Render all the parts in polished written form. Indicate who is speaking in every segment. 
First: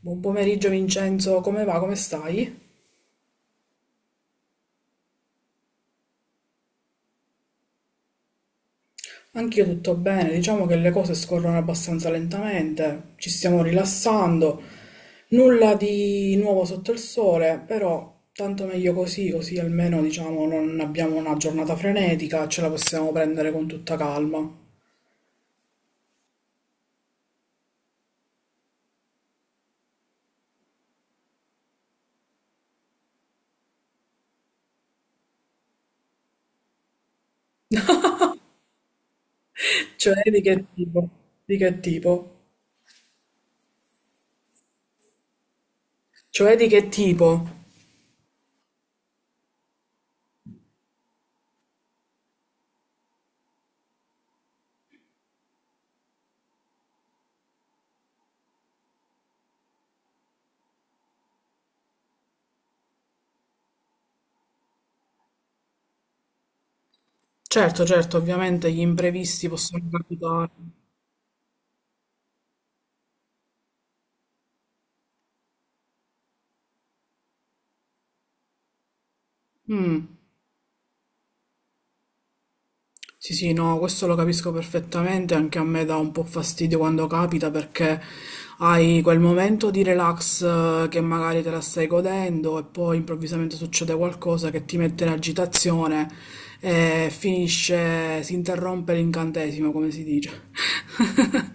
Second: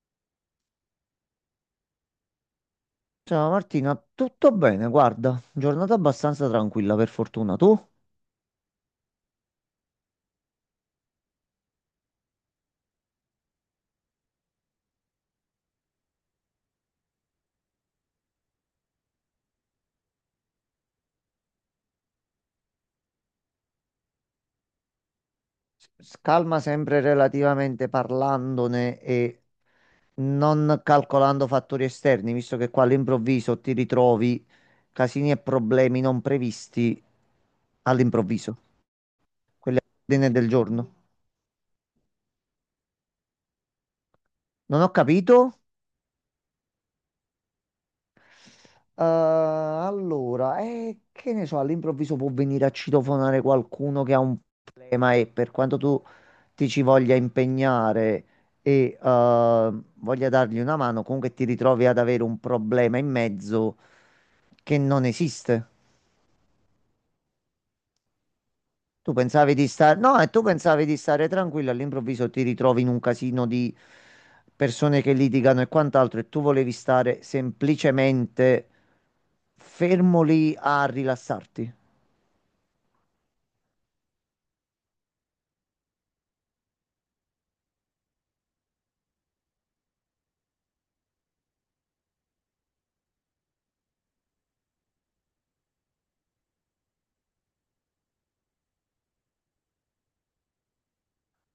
Speaker 1: Buon pomeriggio Vincenzo, come va? Come stai?
Speaker 2: Ciao Martina, tutto bene? Guarda, giornata abbastanza tranquilla per fortuna. Tu?
Speaker 1: Anch'io tutto bene, diciamo che le cose scorrono abbastanza lentamente, ci stiamo rilassando, nulla di nuovo sotto il sole, però tanto meglio così, così almeno diciamo non abbiamo una giornata frenetica, ce la possiamo prendere con tutta calma.
Speaker 2: Calma sempre relativamente parlandone e non calcolando fattori esterni, visto che qua all'improvviso ti ritrovi casini e problemi non previsti all'improvviso, quelli
Speaker 1: Cioè
Speaker 2: all'ordine
Speaker 1: di
Speaker 2: del
Speaker 1: che
Speaker 2: giorno.
Speaker 1: tipo? Di che tipo?
Speaker 2: Non ho capito?
Speaker 1: Cioè di che tipo?
Speaker 2: Allora, che ne so, all'improvviso può venire a citofonare qualcuno che ha un problema e per quanto tu ti ci voglia impegnare e voglia dargli una mano, comunque ti ritrovi ad avere un problema in mezzo che non esiste.
Speaker 1: Certo, certo, ovviamente gli
Speaker 2: Tu
Speaker 1: imprevisti
Speaker 2: pensavi di
Speaker 1: possono
Speaker 2: stare, no, e tu
Speaker 1: capitare.
Speaker 2: pensavi di stare tranquillo, all'improvviso ti ritrovi in un casino di persone che litigano e quant'altro e tu volevi stare semplicemente
Speaker 1: Mm.
Speaker 2: fermo lì a rilassarti.
Speaker 1: Sì, sì, no, questo lo capisco perfettamente, anche a me dà un po' fastidio quando capita perché hai quel momento di relax che magari te la stai godendo e poi improvvisamente succede qualcosa che ti mette in agitazione e finisce, si interrompe l'incantesimo, come si dice.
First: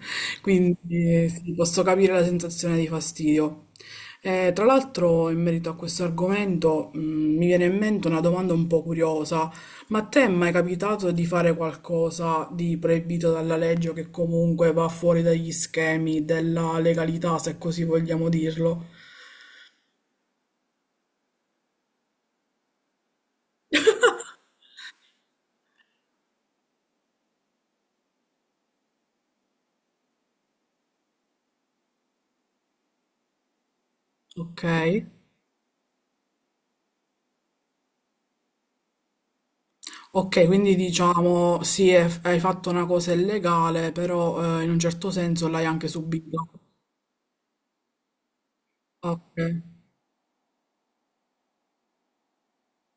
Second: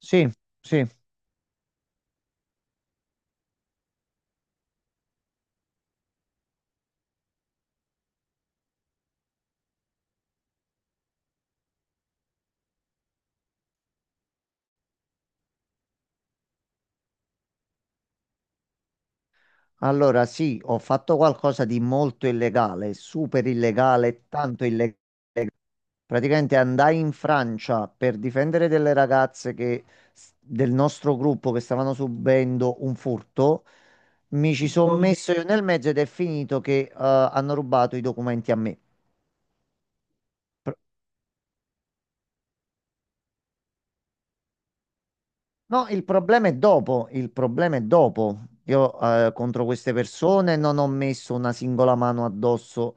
Speaker 2: Sì, sì.
Speaker 1: Quindi sì, posso capire la sensazione di fastidio. Tra l'altro, in merito a questo argomento, mi viene in mente una domanda un po' curiosa. Ma a te è mai capitato di fare qualcosa di proibito dalla legge o che comunque va fuori dagli schemi della legalità, se così vogliamo dirlo?
Speaker 2: Allora sì, ho fatto qualcosa di molto illegale, super illegale, tanto illegale. Praticamente andai in Francia per difendere delle ragazze che, del nostro gruppo che stavano subendo un furto. Mi
Speaker 1: Ok.
Speaker 2: ci sono messo io nel mezzo ed è finito che hanno rubato i documenti a me.
Speaker 1: Ok, quindi diciamo sì, hai fatto una cosa illegale, però in un certo senso l'hai
Speaker 2: No,
Speaker 1: anche
Speaker 2: il
Speaker 1: subita.
Speaker 2: problema è dopo, il problema è dopo. Io
Speaker 1: Ok.
Speaker 2: contro queste persone non ho messo una singola mano addosso.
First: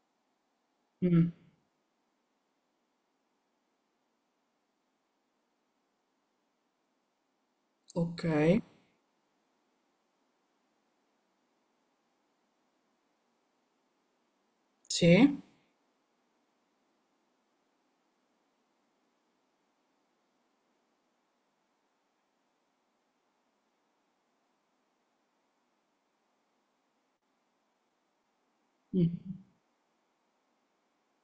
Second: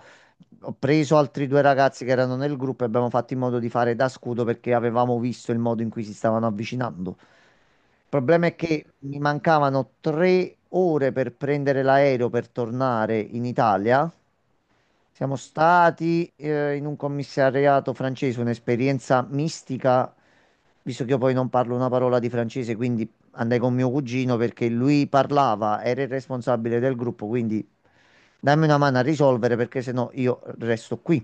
Speaker 2: Ho preso
Speaker 1: Mm.
Speaker 2: altri due ragazzi che erano nel gruppo e abbiamo fatto in modo di fare da scudo perché avevamo visto il modo in cui si stavano avvicinando. Il
Speaker 1: Ok.
Speaker 2: problema è che mi mancavano 3 ore per prendere l'aereo per tornare in Italia. Siamo
Speaker 1: Sì.
Speaker 2: stati in un commissariato francese, un'esperienza mistica, visto che io poi non parlo una parola di francese, quindi andai con mio cugino perché lui parlava, era il responsabile del gruppo, quindi dammi una mano a
Speaker 1: Mm.
Speaker 2: risolvere perché sennò io resto qui.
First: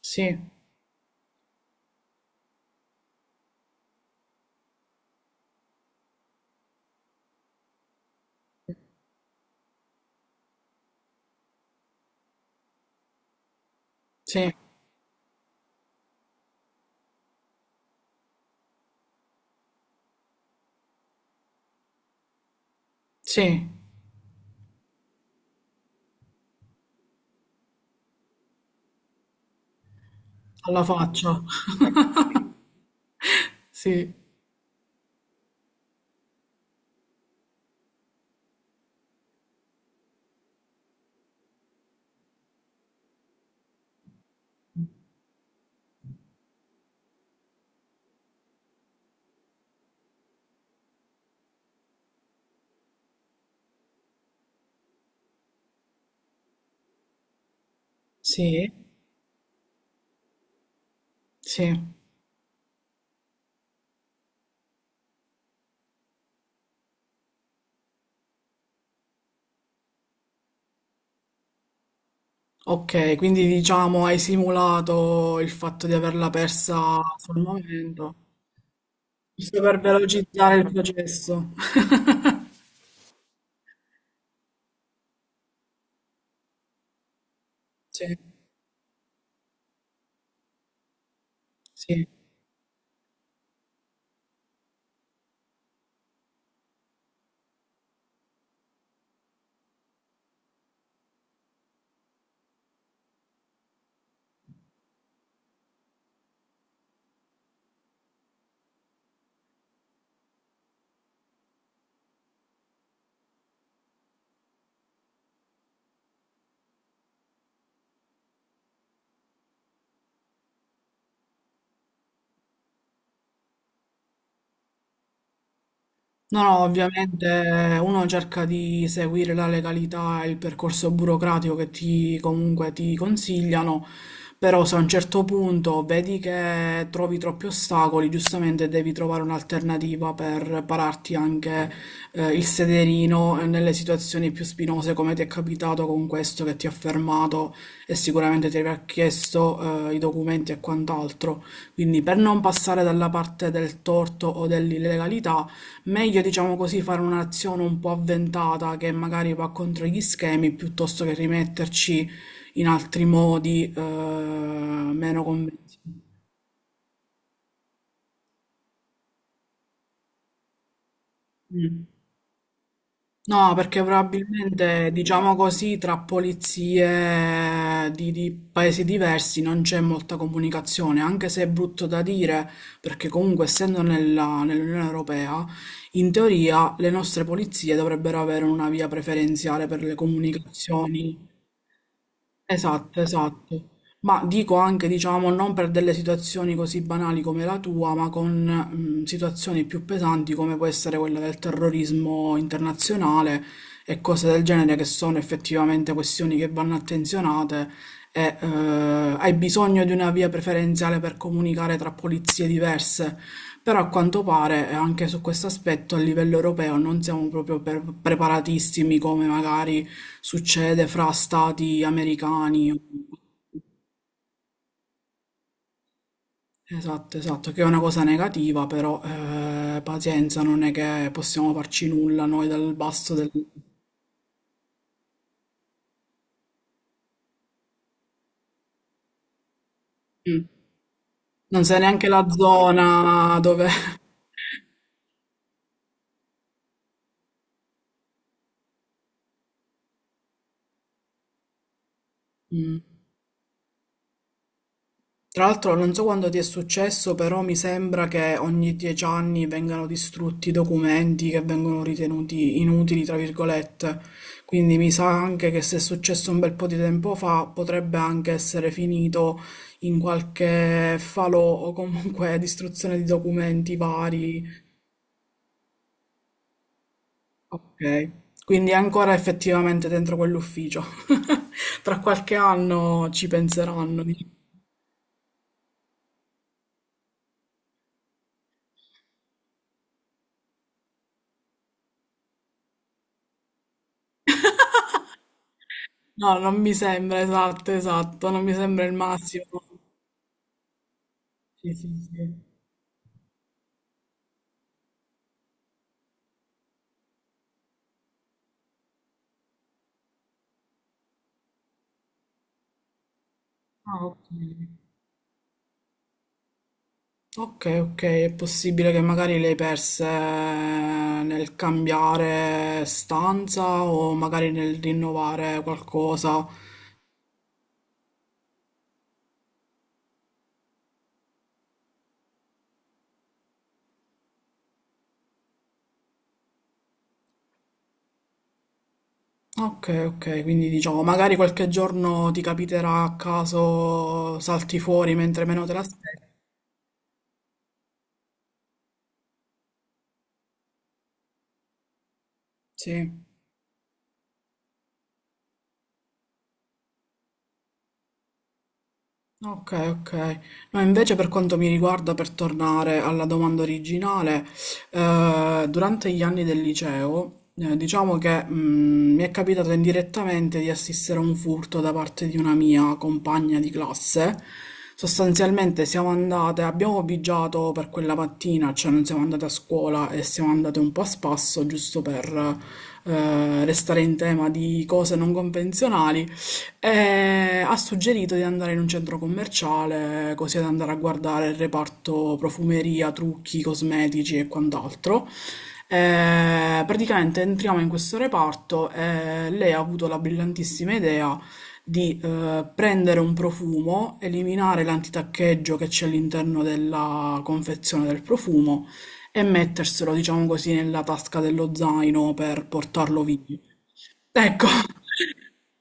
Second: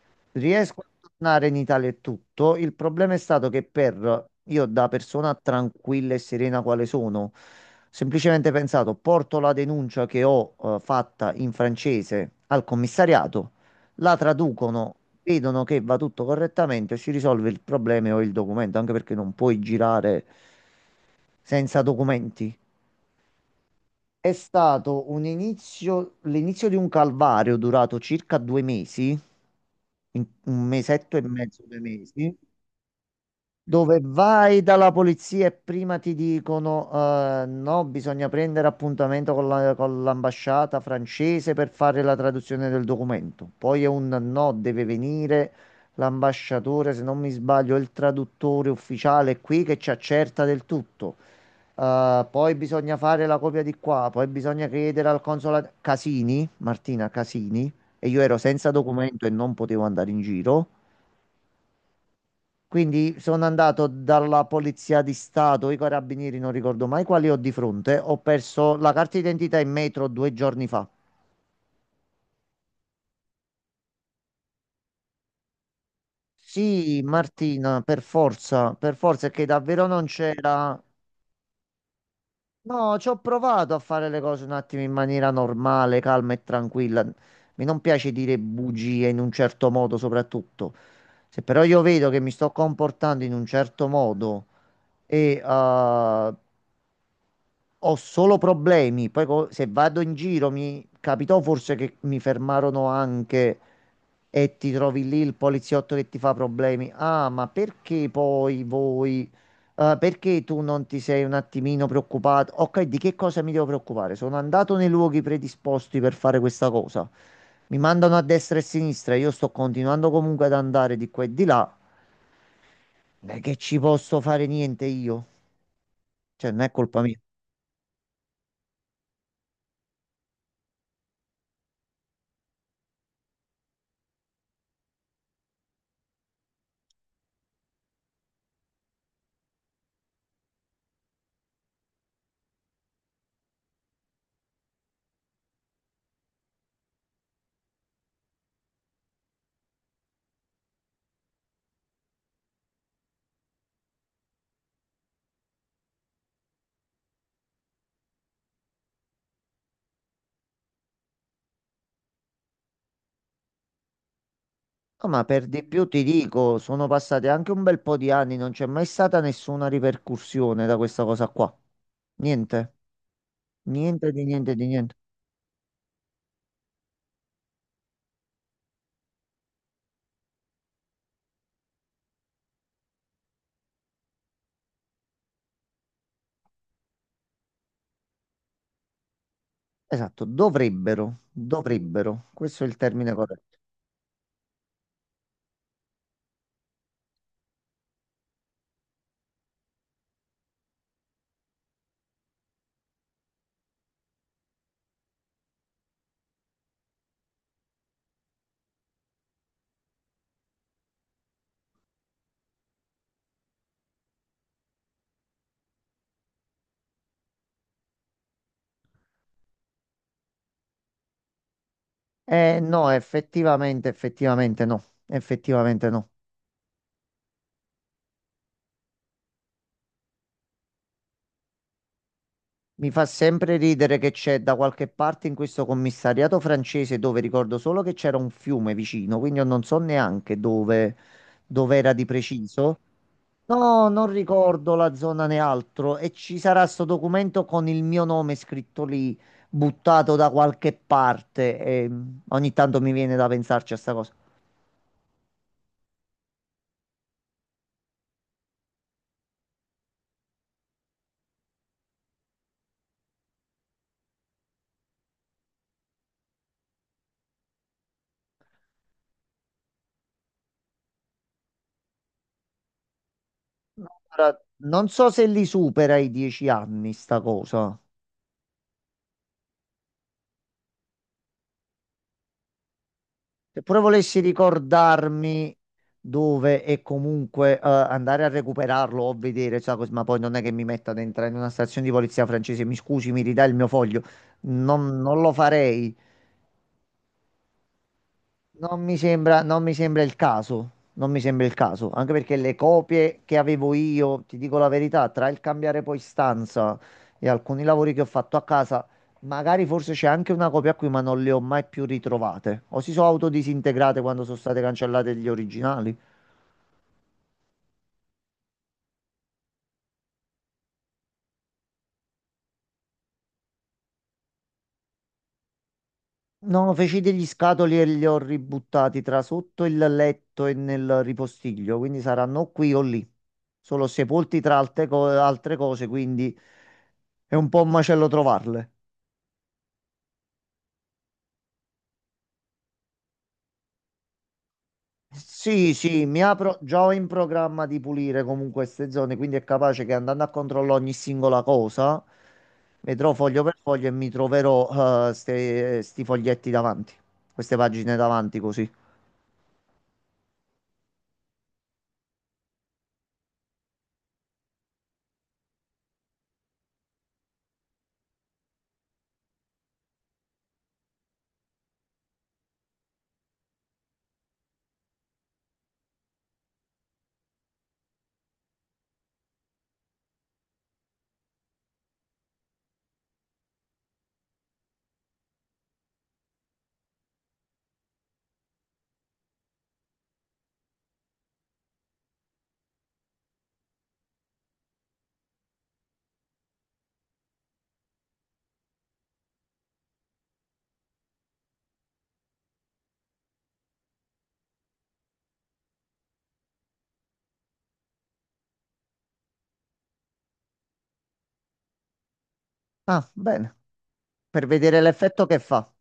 Speaker 1: Sì.
Speaker 2: Riesco a tornare in Italia e tutto. Il problema è stato che per io, da persona tranquilla e serena quale sono, semplicemente pensato, porto la denuncia che ho fatta in francese al commissariato, la
Speaker 1: Sì.
Speaker 2: traducono, vedono che va tutto correttamente, si risolve il problema e ho il documento, anche perché non puoi girare senza documenti.
Speaker 1: Sì.
Speaker 2: È stato un inizio, l'inizio di un calvario durato circa 2 mesi, un
Speaker 1: Alla
Speaker 2: mesetto e
Speaker 1: faccia.
Speaker 2: mezzo, due mesi. Dove
Speaker 1: Sì.
Speaker 2: vai dalla polizia e prima ti dicono no, bisogna prendere appuntamento con con l'ambasciata francese per fare la traduzione del documento. Poi è un no, deve venire l'ambasciatore, se non mi sbaglio, è il traduttore ufficiale qui che ci accerta del tutto. Poi bisogna fare la copia di qua, poi bisogna chiedere al consolato Casini, Martina Casini, e io ero senza
Speaker 1: Sì.
Speaker 2: documento e non potevo andare in giro.
Speaker 1: Sì.
Speaker 2: Quindi sono andato dalla Polizia di Stato, i carabinieri, non ricordo mai quali ho di fronte. Ho perso la carta d'identità in metro 2 giorni fa.
Speaker 1: Ok, quindi diciamo hai simulato il fatto di averla persa
Speaker 2: Sì,
Speaker 1: sul
Speaker 2: Martina,
Speaker 1: momento,
Speaker 2: per forza, è che
Speaker 1: giusto per
Speaker 2: davvero non
Speaker 1: velocizzare il
Speaker 2: c'era.
Speaker 1: processo.
Speaker 2: No, ci ho provato a fare le cose un attimo in maniera normale, calma e tranquilla. Mi non
Speaker 1: Sì,
Speaker 2: piace dire bugie in un certo modo, soprattutto. Se però io
Speaker 1: sì.
Speaker 2: vedo che mi sto comportando in un certo modo e ho solo problemi. Poi se vado in giro mi capitò forse che mi fermarono anche e ti trovi lì il poliziotto che ti fa problemi. Ah, ma perché poi voi? Perché tu non ti sei un attimino preoccupato? Ok, di che cosa mi devo preoccupare? Sono andato nei luoghi predisposti per fare questa cosa. Mi mandano a destra e a sinistra. Io sto continuando comunque ad andare di qua e di là. Non è che ci posso fare niente io.
Speaker 1: No,
Speaker 2: Cioè,
Speaker 1: no,
Speaker 2: non è colpa mia.
Speaker 1: ovviamente uno cerca di seguire la legalità e il percorso burocratico che ti comunque ti consigliano, però se a un certo punto vedi che trovi troppi ostacoli, giustamente devi trovare un'alternativa per pararti anche il sederino nelle situazioni più spinose come ti è capitato con questo che ti ha fermato e sicuramente ti avrà chiesto i documenti e quant'altro. Quindi per non passare dalla parte del torto o dell'illegalità, meglio, diciamo così, fare un'azione un po' avventata che magari va contro gli schemi piuttosto che rimetterci in altri modi
Speaker 2: No,
Speaker 1: meno
Speaker 2: ma per di
Speaker 1: convenzionali.
Speaker 2: più ti dico, sono passati anche un bel po' di anni, non c'è mai stata nessuna ripercussione da questa cosa qua.
Speaker 1: Mm.
Speaker 2: Niente,
Speaker 1: No, perché
Speaker 2: niente di niente di
Speaker 1: probabilmente,
Speaker 2: niente.
Speaker 1: diciamo così, tra polizie di paesi diversi non c'è molta comunicazione, anche se è brutto da dire, perché comunque essendo nell'Unione Europea, in teoria le nostre polizie dovrebbero avere una via preferenziale per le
Speaker 2: Esatto, dovrebbero,
Speaker 1: comunicazioni.
Speaker 2: dovrebbero, questo è il
Speaker 1: Esatto,
Speaker 2: termine corretto.
Speaker 1: esatto. Ma dico anche, diciamo, non per delle situazioni così banali come la tua, ma con situazioni più pesanti come può essere quella del terrorismo internazionale e cose del genere che sono effettivamente questioni che vanno attenzionate e hai bisogno di una via preferenziale per comunicare tra polizie diverse. Però a quanto pare anche su questo aspetto a livello europeo non siamo proprio preparatissimi come magari succede fra stati
Speaker 2: Eh
Speaker 1: americani.
Speaker 2: no, effettivamente, effettivamente no, effettivamente no.
Speaker 1: Esatto, esatto, che è una cosa negativa, però pazienza, non è che possiamo farci nulla noi dal
Speaker 2: Mi fa
Speaker 1: basso del.
Speaker 2: sempre ridere che c'è da qualche parte in questo commissariato francese dove ricordo solo che c'era un fiume vicino, quindi io non so neanche
Speaker 1: Mm.
Speaker 2: dove,
Speaker 1: Non
Speaker 2: dove
Speaker 1: sai
Speaker 2: era di
Speaker 1: neanche la
Speaker 2: preciso.
Speaker 1: zona dove.
Speaker 2: No, non ricordo la zona né altro e ci sarà sto documento con il mio nome scritto lì, buttato da qualche parte e ogni
Speaker 1: Mm.
Speaker 2: tanto mi viene da pensarci a sta cosa.
Speaker 1: Tra l'altro non so quando ti è successo, però mi sembra che ogni 10 anni vengano distrutti documenti che vengono ritenuti inutili, tra virgolette. Quindi mi sa anche che se è successo un bel po' di tempo fa, potrebbe anche essere finito in qualche falò o comunque distruzione di documenti
Speaker 2: Ora,
Speaker 1: vari.
Speaker 2: non so se li supera i 10 anni sta cosa.
Speaker 1: Ok. Quindi è ancora effettivamente dentro quell'ufficio. Tra qualche anno ci
Speaker 2: Se pure
Speaker 1: penseranno.
Speaker 2: volessi ricordarmi dove e comunque andare a recuperarlo o vedere, sa, ma poi non è che mi metta dentro in una stazione di polizia francese, mi scusi, mi ridà il mio foglio. Non, non lo farei.
Speaker 1: No, non mi sembra, esatto, esatto, non mi
Speaker 2: Non
Speaker 1: sembra il
Speaker 2: mi sembra, non
Speaker 1: massimo.
Speaker 2: mi sembra il caso, non mi sembra il
Speaker 1: Sì,
Speaker 2: caso,
Speaker 1: sì,
Speaker 2: anche perché
Speaker 1: sì.
Speaker 2: le copie che avevo io, ti dico la verità, tra il cambiare poi stanza e alcuni lavori che ho fatto a casa, magari forse c'è anche una copia qui, ma non le ho mai più ritrovate. O si sono autodisintegrate
Speaker 1: Ah,
Speaker 2: quando
Speaker 1: ok.
Speaker 2: sono state cancellate gli originali.
Speaker 1: Ok, ok, è possibile che magari le hai perse nel cambiare stanza o magari nel rinnovare qualcosa.
Speaker 2: No, feci degli scatoli e li ho ributtati tra sotto il letto e nel ripostiglio, quindi saranno qui o lì. Sono sepolti tra altre cose, quindi è un po' un macello trovarle.
Speaker 1: Ok, ok, quindi diciamo, magari qualche giorno ti capiterà a caso salti fuori mentre meno te
Speaker 2: Sì, sì, mi
Speaker 1: l'aspetti.
Speaker 2: apro, già ho in programma di pulire comunque queste zone, quindi è capace che andando a controllare ogni singola cosa,
Speaker 1: Sì.
Speaker 2: vedrò foglio per foglio e mi troverò sti foglietti davanti, queste pagine davanti così.
Speaker 1: Ok, ok. No, invece per quanto mi riguarda, per tornare alla domanda originale, durante gli anni del liceo, diciamo che mi è capitato indirettamente di assistere a un furto da parte di una mia compagna di classe. Sostanzialmente siamo andate, abbiamo bigiato per quella mattina, cioè non siamo andate a scuola e siamo andate un po' a spasso, giusto per restare in tema di cose non convenzionali. E ha suggerito di andare in un centro commerciale, così ad andare a guardare il reparto profumeria, trucchi, cosmetici e quant'altro. Praticamente entriamo in questo reparto e lei ha avuto la brillantissima idea di prendere un profumo, eliminare l'antitaccheggio che c'è all'interno della confezione del profumo e metterselo, diciamo così, nella tasca dello zaino per
Speaker 2: Ah,
Speaker 1: portarlo
Speaker 2: bene,
Speaker 1: via.
Speaker 2: per
Speaker 1: Ecco.
Speaker 2: vedere l'effetto che fa.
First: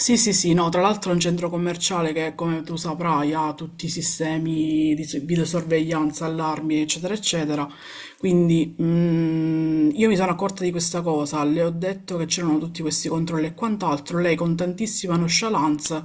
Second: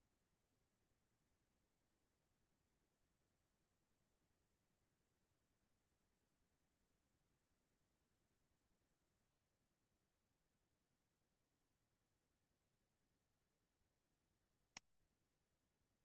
Speaker 1: Sì, sì, sì, no, tra l'altro è un centro commerciale che, come tu saprai, ha tutti i sistemi di videosorveglianza, allarmi, eccetera, eccetera, quindi io mi sono accorta di questa cosa, le ho detto che c'erano tutti questi controlli e quant'altro, lei con tantissima nonchalance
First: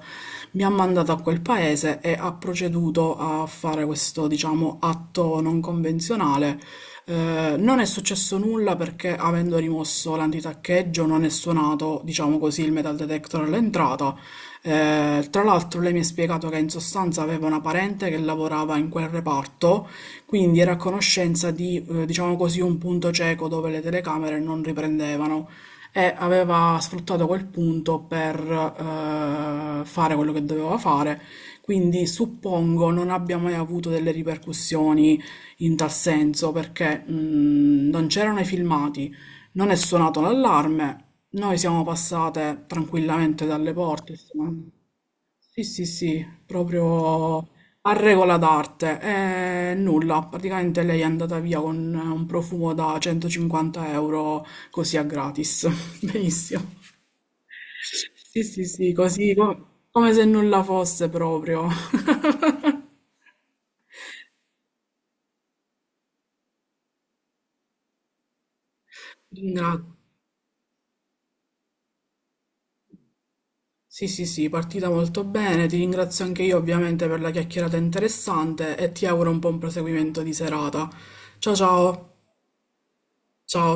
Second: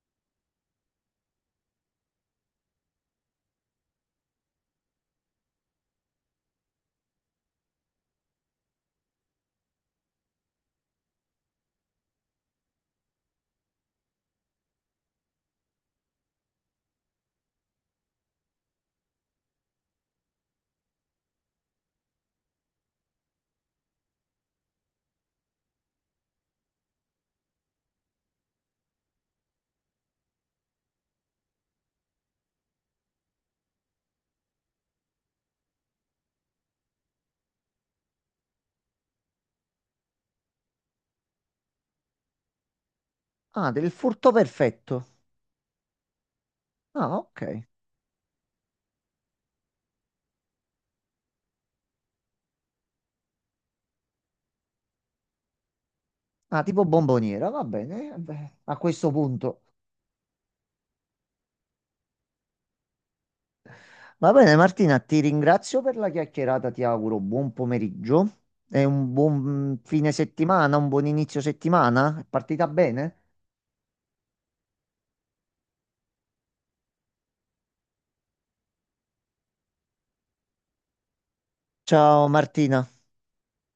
Speaker 1: mi ha mandato a quel paese e ha proceduto a fare questo, diciamo, atto non convenzionale. Non è successo nulla perché avendo rimosso l'antitaccheggio non è suonato, diciamo così, il metal detector all'entrata. Tra l'altro lei mi ha spiegato che in sostanza aveva una parente che lavorava in quel reparto quindi era a conoscenza di, diciamo così, un punto cieco dove le telecamere non riprendevano e aveva sfruttato quel punto per fare quello che doveva fare. Quindi suppongo non abbia mai avuto delle ripercussioni in tal senso perché non c'erano i filmati, non è suonato l'allarme, noi siamo passate tranquillamente
Speaker 2: Ah,
Speaker 1: dalle
Speaker 2: del
Speaker 1: porte,
Speaker 2: furto
Speaker 1: insomma.
Speaker 2: perfetto.
Speaker 1: Sì, sì, sì,
Speaker 2: Ah,
Speaker 1: proprio
Speaker 2: ok.
Speaker 1: a regola d'arte. E nulla, praticamente lei è andata via con un profumo da 150 euro così a gratis.
Speaker 2: Ah,
Speaker 1: Benissimo.
Speaker 2: tipo bomboniera, va bene.
Speaker 1: Sì,
Speaker 2: Beh,
Speaker 1: sì,
Speaker 2: a
Speaker 1: sì,
Speaker 2: questo
Speaker 1: così
Speaker 2: punto.
Speaker 1: come se nulla fosse proprio.
Speaker 2: Va bene, Martina, ti ringrazio per la chiacchierata, ti auguro buon pomeriggio e un
Speaker 1: Ti
Speaker 2: buon
Speaker 1: ringra-
Speaker 2: fine settimana, un buon inizio settimana. È partita bene?
Speaker 1: Sì, sì, sì, partita molto bene. Ti ringrazio anche io ovviamente per la chiacchierata interessante e ti auguro un buon proseguimento di serata. Ciao, ciao.
Speaker 2: Ciao Martina.
Speaker 1: Ciao.